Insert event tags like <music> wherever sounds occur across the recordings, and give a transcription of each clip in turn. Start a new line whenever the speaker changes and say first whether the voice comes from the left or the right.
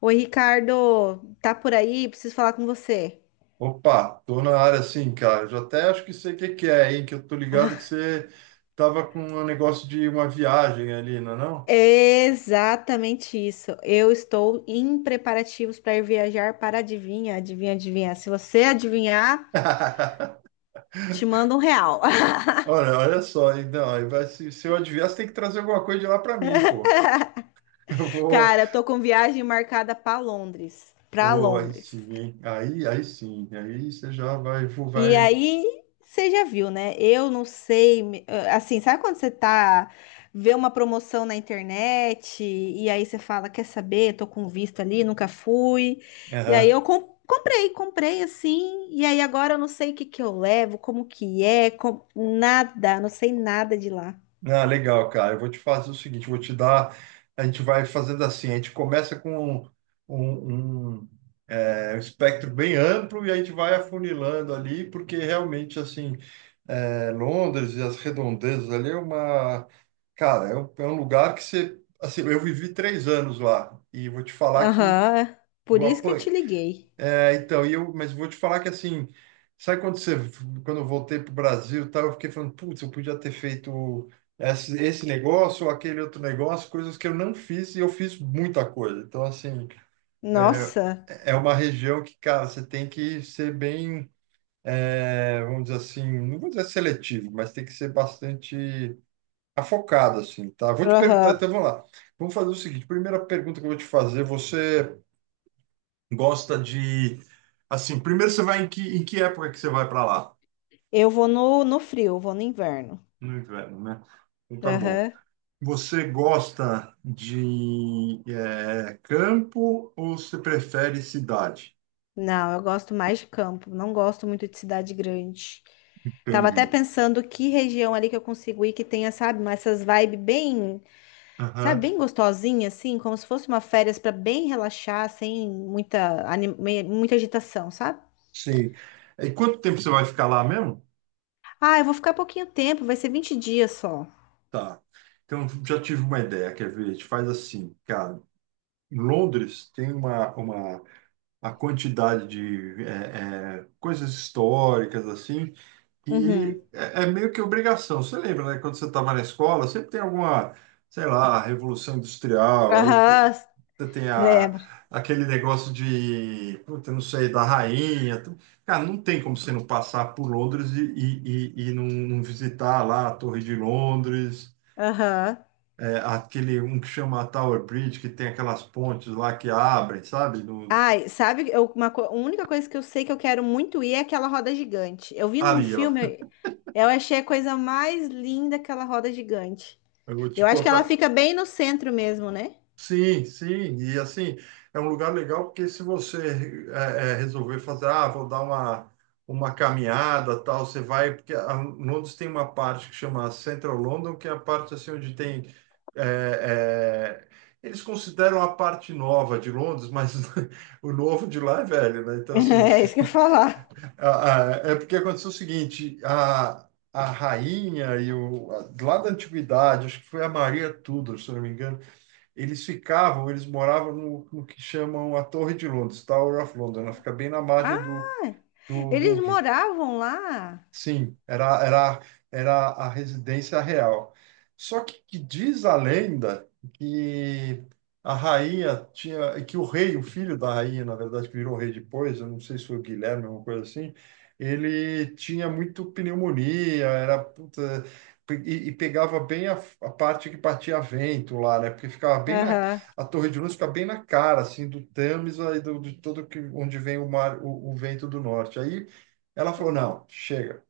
left: Oi, Ricardo, tá por aí? Preciso falar com você.
right: Opa, tô na área sim, cara. Eu já até acho que sei o que que é, hein? Que eu tô ligado que
left: <laughs> Ah,
right: você tava com um negócio de uma viagem ali, não é não?
left: é exatamente isso. Eu estou em preparativos para ir viajar para adivinha, adivinha, adivinha. Se você adivinhar,
right: <laughs>
left: te mando R$ 1. <laughs>
right: Olha, olha só, então, aí vai, se eu adivinhar, você tem que trazer alguma coisa de lá para mim, pô. <laughs> Eu vou.
left: Cara, eu tô com viagem marcada para Londres, para
right: Ô, aí
left: Londres.
right: sim, hein? Aí sim, aí você já vai,
left: E
right: vai.
left: aí, você já viu, né? Eu não sei, ah, assim, sabe quando você tá vê uma promoção na internet e aí você fala, quer saber? Tô com visto ali, nunca fui. E aí
right: Aham.
left: eu comprei assim, e aí agora eu não sei o que que eu levo, como que é, nada, não sei nada de lá.
right: Ah, legal, cara. Eu vou te fazer o seguinte, eu vou te dar. A gente vai fazendo assim, a gente começa com um, um, um espectro bem amplo e a gente vai afunilando ali, porque realmente assim, Londres e as redondezas ali é uma, cara, é um lugar que você, assim, eu vivi 3 anos lá e vou te falar que
left: Aham. Por
right: vou
left: isso que eu
right: apan-
left: te liguei.
right: então, mas vou te falar que assim, sabe quando você, quando eu voltei para o Brasil, e tal, eu fiquei falando, putz, eu podia ter feito esse negócio ou aquele outro negócio, coisas que eu não fiz e eu fiz muita coisa. Então, assim, é,
left: Nossa.
right: é uma região que, cara, você tem que ser bem, vamos dizer assim, não vou dizer seletivo, mas tem que ser bastante afocado, assim, tá? Vou te perguntar,
left: Aham.
right: então vamos lá. Vamos fazer o seguinte, primeira pergunta que eu vou te fazer, você gosta de. Assim, primeiro você vai em que época que você vai para lá?
left: Eu vou no frio, eu vou no inverno.
right: No inverno, né? Então tá bom.
left: Aham.
right: Você gosta de campo ou você prefere cidade?
left: Não, eu gosto mais de campo, não gosto muito de cidade grande. Tava até
right: Entendi.
left: pensando que região ali que eu consigo ir que tenha, sabe, essas vibes bem, sabe,
right: Aham.
left: bem gostosinha, assim, como se fosse uma férias para bem relaxar, sem muita, muita agitação, sabe?
right: Sim. E quanto tempo você vai ficar lá mesmo?
left: Ah, eu vou ficar pouquinho tempo, vai ser 20 dias só.
right: Tá. Então já tive uma ideia, quer ver? A gente faz assim, cara. Em Londres tem uma a quantidade de coisas históricas assim.
left: Uhum.
right: É meio que obrigação. Você lembra, né? Quando você estava na escola, sempre tem alguma, sei lá, revolução industrial, aí puta,
left: Aham,
right: tem a,
left: lembro.
right: aquele negócio de, puta, não sei, da rainha. Cara, não tem como você não passar por Londres e não visitar lá a Torre de Londres,
left: Aham.
right: aquele, um que chama Tower Bridge, que tem aquelas pontes lá que abrem, sabe? No,
left: Ai, sabe, a única coisa que eu sei que eu quero muito ir é aquela roda gigante. Eu vi num
right: ali, ó.
left: filme, eu achei a coisa mais linda aquela roda gigante.
right: Eu vou
left: Eu
right: te
left: acho que ela
right: contar.
left: fica bem no centro mesmo, né?
right: Sim, sim, e assim, é um lugar legal porque se você resolver fazer, ah, vou dar uma caminhada, tal, você vai, porque a Londres tem uma parte que chama Central London, que é a parte assim onde tem, é, é, eles consideram a parte nova de Londres, mas <laughs> o novo de lá é velho, né?
left: <laughs>
right: Então assim,
left: É isso que eu ia falar.
right: a- é porque aconteceu o seguinte, a rainha lá da antiguidade, acho que foi a Maria Tudor, se eu não me engano, eles ficavam, eles moravam no, no que chamam a Torre de Londres, Tower of London. Ela fica bem na
left: Ah,
right: margem do, do, do
left: eles
right: rio.
left: moravam lá.
right: Sim, era, era, era a residência real. Só que diz a lenda que a rainha tinha, que o rei, o filho da rainha, na verdade, que virou rei depois, eu não sei se foi o Guilherme, alguma coisa assim, ele tinha muito pneumonia, era puta, e pegava bem a parte que batia vento lá, né? Porque ficava bem na,
left: Aham.
right: a Torre de Luz fica bem na cara, assim, do Tâmisa e do, de todo que, onde vem o mar, o vento do norte. Aí ela falou: não, chega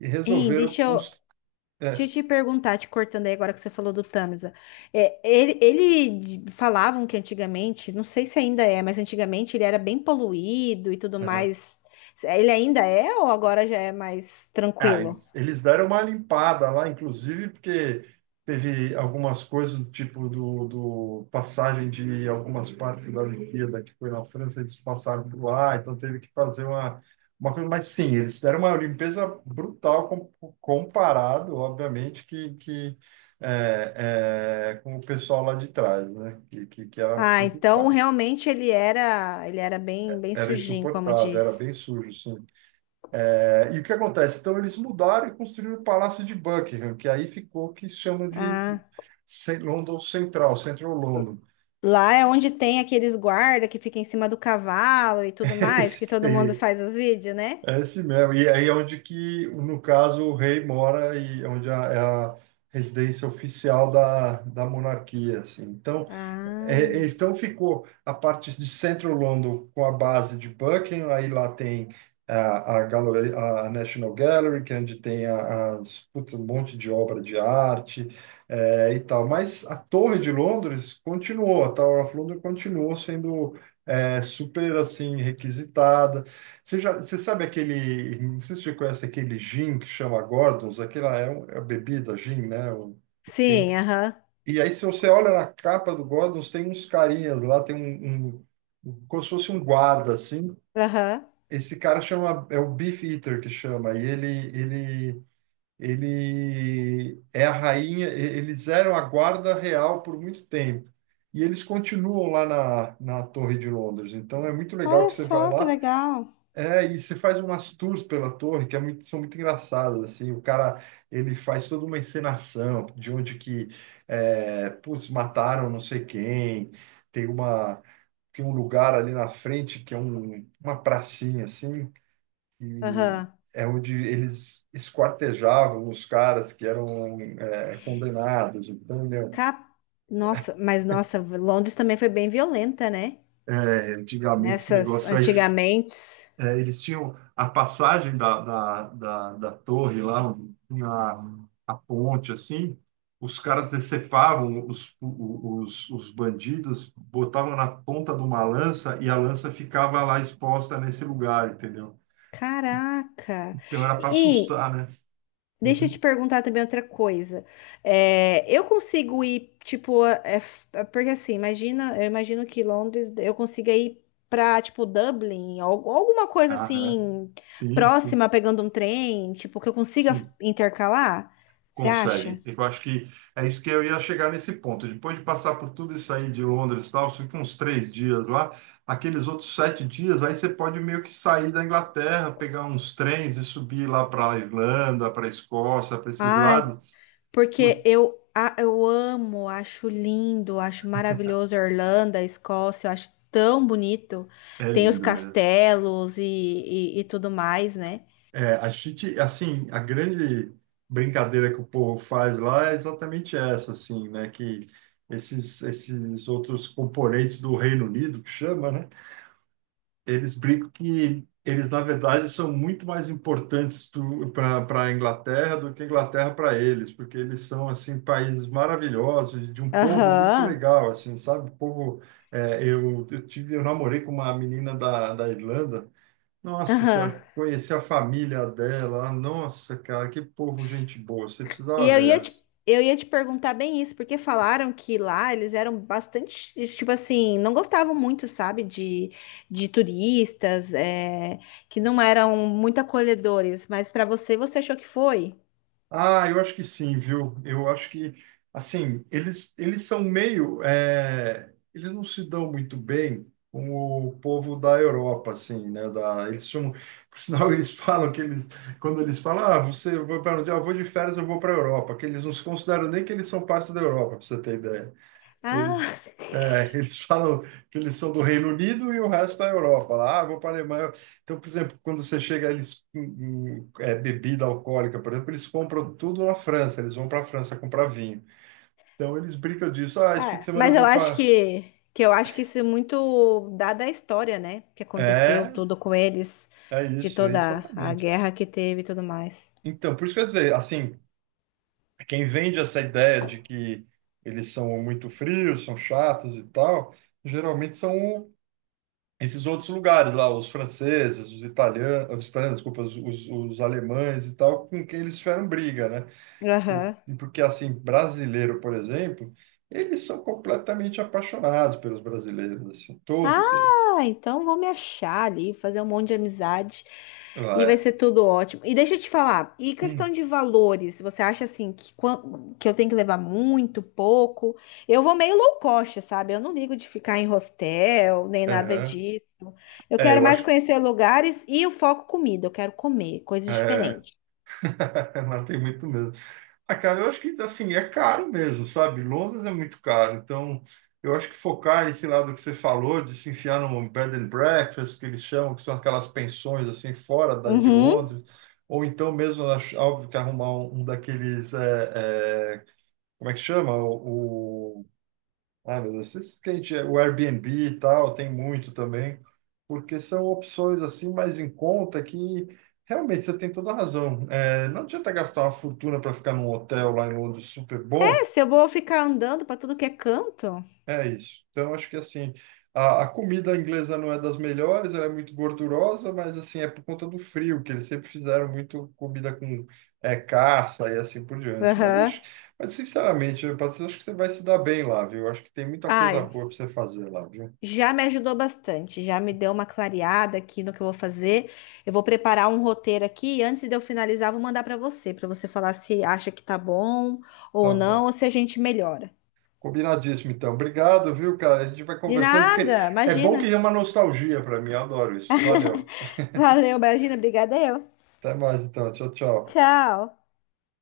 right: e
left: Hein,
right: resolveram construir.
left: Deixa eu
right: É,
left: te perguntar, te cortando aí agora que você falou do Tamiza. É, ele falavam que antigamente, não sei se ainda é, mas antigamente ele era bem poluído e tudo
right: aham.
left: mais. Ele ainda é ou agora já é mais
right: Ah,
left: tranquilo?
right: eles deram uma limpada lá, inclusive, porque teve algumas coisas do tipo do, do passagem de algumas partes da Olimpíada que foi na França, eles passaram por lá, então teve que fazer uma coisa. Mas sim, eles deram uma limpeza brutal com, comparado, obviamente, com o pessoal lá de trás, né? Que era
left: Ah, então
right: complicado,
left: realmente ele era bem, bem
right: era
left: sujinho, como
right: insuportável, era
left: diz.
right: bem sujo, sim. É, e o que acontece? Então, eles mudaram e construíram o Palácio de Buckingham, que aí ficou o que se chama de
left: Ah,
right: London Central, Central London.
left: lá é onde tem aqueles guarda que fica em cima do cavalo e tudo
right: <laughs>
left: mais,
right: Esse,
left: que todo mundo
right: é
left: faz os vídeos, né?
right: esse mesmo. E aí é onde que, no caso, o rei mora e onde é é a residência oficial da, da monarquia, assim. Então,
left: Ah,
right: é, então ficou a parte de Central London com a base de Buckingham, aí lá tem a National Gallery, que é onde as, putz, um monte de obra de arte, é, e tal. Mas a Torre de Londres continuou, a Tower of London continuou sendo, é, super assim requisitada. Você já, você sabe aquele, não sei se você conhece aquele gin que chama Gordon's, aquela é a bebida gin, né? Tem um que
left: sim, aham,
right: e aí, se você olha na capa do Gordons, tem uns carinhas lá, um, como se fosse um guarda, assim.
left: aham.
right: Esse cara chama, é o Beef Eater que chama, ele, ele é a rainha, eles eram a guarda real por muito tempo. E eles continuam lá na, na Torre de Londres. Então, é muito legal
left: Olha
right: que você vai
left: só que
right: lá.
left: legal.
right: É, e você faz umas tours pela torre que é muito- são muito engraçadas, assim, o cara, ele faz toda uma encenação de onde que, é, putz, mataram não sei quem, tem uma, tem um lugar ali na frente que é um, uma pracinha, assim, e
left: Aham.
right: é onde eles esquartejavam os caras que eram, é, condenados, então, meu,
left: Cap... Nossa, mas nossa, Londres também foi bem violenta, né?
right: é, antigamente esse
left: Nessas
right: negócio aí.
left: antigamente.
right: É, eles tinham a passagem da torre lá, onde tinha a ponte, assim, os caras decepavam os bandidos, botavam na ponta de uma lança e a lança ficava lá exposta nesse lugar, entendeu?
left: Caraca.
right: Então era para
left: E
right: assustar, né?
left: deixa eu te
right: Uhum.
left: perguntar também outra coisa. É, eu consigo ir, tipo, porque assim, imagina, eu imagino que Londres eu consiga ir pra, tipo, Dublin, ou alguma coisa
right: Aham.
left: assim,
right: Sim, sim,
left: próxima, pegando um trem, tipo, que eu consiga
right: sim.
left: intercalar. Você acha?
right: Consegue. Eu acho que é isso que eu ia chegar nesse ponto. Depois de passar por tudo isso aí de Londres e tal, você fica uns 3 dias lá, aqueles outros 7 dias, aí você pode meio que sair da Inglaterra, pegar uns trens e subir lá para a Irlanda, para a Escócia, para esses
left: Ai,
right: lados. Putz,
left: porque eu amo, acho lindo, acho maravilhoso a Irlanda, a Escócia, eu acho tão bonito.
right: é
left: Tem os
right: lindo mesmo.
left: castelos e tudo mais, né?
right: É, a gente, assim, a grande brincadeira que o povo faz lá é exatamente essa, assim, né? Que esses outros componentes do Reino Unido, que chama, né? Eles brincam que eles, na verdade, são muito mais importantes para a Inglaterra do que a Inglaterra para eles, porque eles são, assim, países maravilhosos, de um povo muito
left: Aham,
right: legal, assim, sabe? O povo, é, eu tive, eu namorei com uma menina da, da Irlanda, nossa
left: aham.
right: senhora, conheci a família dela, nossa, cara, que povo gente boa, você
left: E
right: precisava
left: eu
right: ver
left: ia te,
right: essa.
left: eu ia te perguntar bem isso, porque falaram que lá eles eram bastante, tipo assim, não gostavam muito, sabe, de turistas, é, que não eram muito acolhedores, mas para você, você achou que foi?
right: Ah, eu acho que sim, viu? Eu acho que, assim, eles são meio, é, eles não se dão muito bem com o povo da Europa, assim, né? Da, eles são, por sinal, <laughs> eles falam que eles, quando eles falam, ah, você vai para onde? Ah, eu vou de férias, eu vou para a Europa, que eles não se consideram nem que eles são parte da Europa, para você ter ideia.
left: Ah,
right: Eles, é, <laughs> eles falam que eles são do Reino Unido e o resto da Europa. Lá, ah, vou para a Alemanha. Então, por exemplo, quando você chega, eles bebida alcoólica, por exemplo, eles compram tudo na França. Eles vão para a França comprar vinho. Então, eles brincam disso.
left: <laughs>
right: Ah, esse fim de
left: ah,
right: semana eu
left: mas eu
right: vou
left: acho
right: para.
left: que, que eu acho que isso é muito dado à história, né? Que aconteceu
right: É,
left: tudo com eles,
right: é
left: de
right: isso, é
left: toda a
right: exatamente.
left: guerra que teve e tudo mais.
right: Então, por isso que eu ia dizer, assim, quem vende essa ideia de que eles são muito frios, são chatos e tal, geralmente são esses outros lugares lá, os franceses, desculpa, os alemães e tal, com quem eles fizeram briga, né? Por,
left: Aham.
right: porque, assim, brasileiro, por exemplo, eles são completamente apaixonados pelos brasileiros, assim, todos eles.
left: Ah, então vou me achar ali, fazer um monte de amizade e vai
right: Vai.
left: ser tudo ótimo. E deixa eu te falar, e questão
right: Hum.
left: de valores, você acha assim que eu tenho que levar muito, pouco? Eu vou meio low cost, sabe? Eu não ligo de ficar em hostel, nem nada
right: Aham.
left: disso. Eu
right: É,
left: quero
right: eu
left: mais
right: acho.
left: conhecer lugares e o foco comida, eu quero comer coisas
right: É.
left: diferentes.
right: <laughs> Não tem muito mesmo. Ah, cara, eu acho que assim, é caro mesmo, sabe? Londres é muito caro. Então, eu acho que focar esse lado que você falou, de se enfiar num bed and breakfast, que eles chamam, que são aquelas pensões assim, fora daí de
left: Uhum.
right: Londres, ou então mesmo, óbvio que arrumar um, um daqueles, como é que chama? Meu Deus, esses que a gente, o Airbnb e tal, tem muito também, porque são opções assim mais em conta que realmente você tem toda a razão. É, não adianta gastar uma fortuna para ficar num hotel lá em Londres super
left: É,
right: bom,
left: se eu vou ficar andando para tudo que é canto.
right: é isso. Então acho que assim, a comida inglesa não é das melhores, ela é muito gordurosa, mas assim, é por conta do frio, que eles sempre fizeram muito comida com, é, caça e assim por diante. Mas acho,
left: Aham.
right: mas sinceramente, Patrícia, acho que você vai se dar bem lá, viu? Acho que tem muita coisa
left: Ai,
right: boa para você fazer lá, viu?
left: já me ajudou bastante, já me deu uma clareada aqui no que eu vou fazer. Eu vou preparar um roteiro aqui e antes de eu finalizar, vou mandar para você falar se acha que tá bom ou
right: Tá
left: não,
right: bom.
left: ou se a gente melhora.
right: Combinadíssimo, então. Obrigado, viu, cara? A gente vai
left: De
right: conversando, porque
left: nada,
right: é bom
left: imagina.
right: que é uma nostalgia para mim. Eu adoro isso. Valeu.
left: Valeu, imagina, obrigada eu.
right: Até mais, então. Tchau, tchau.
left: Tchau.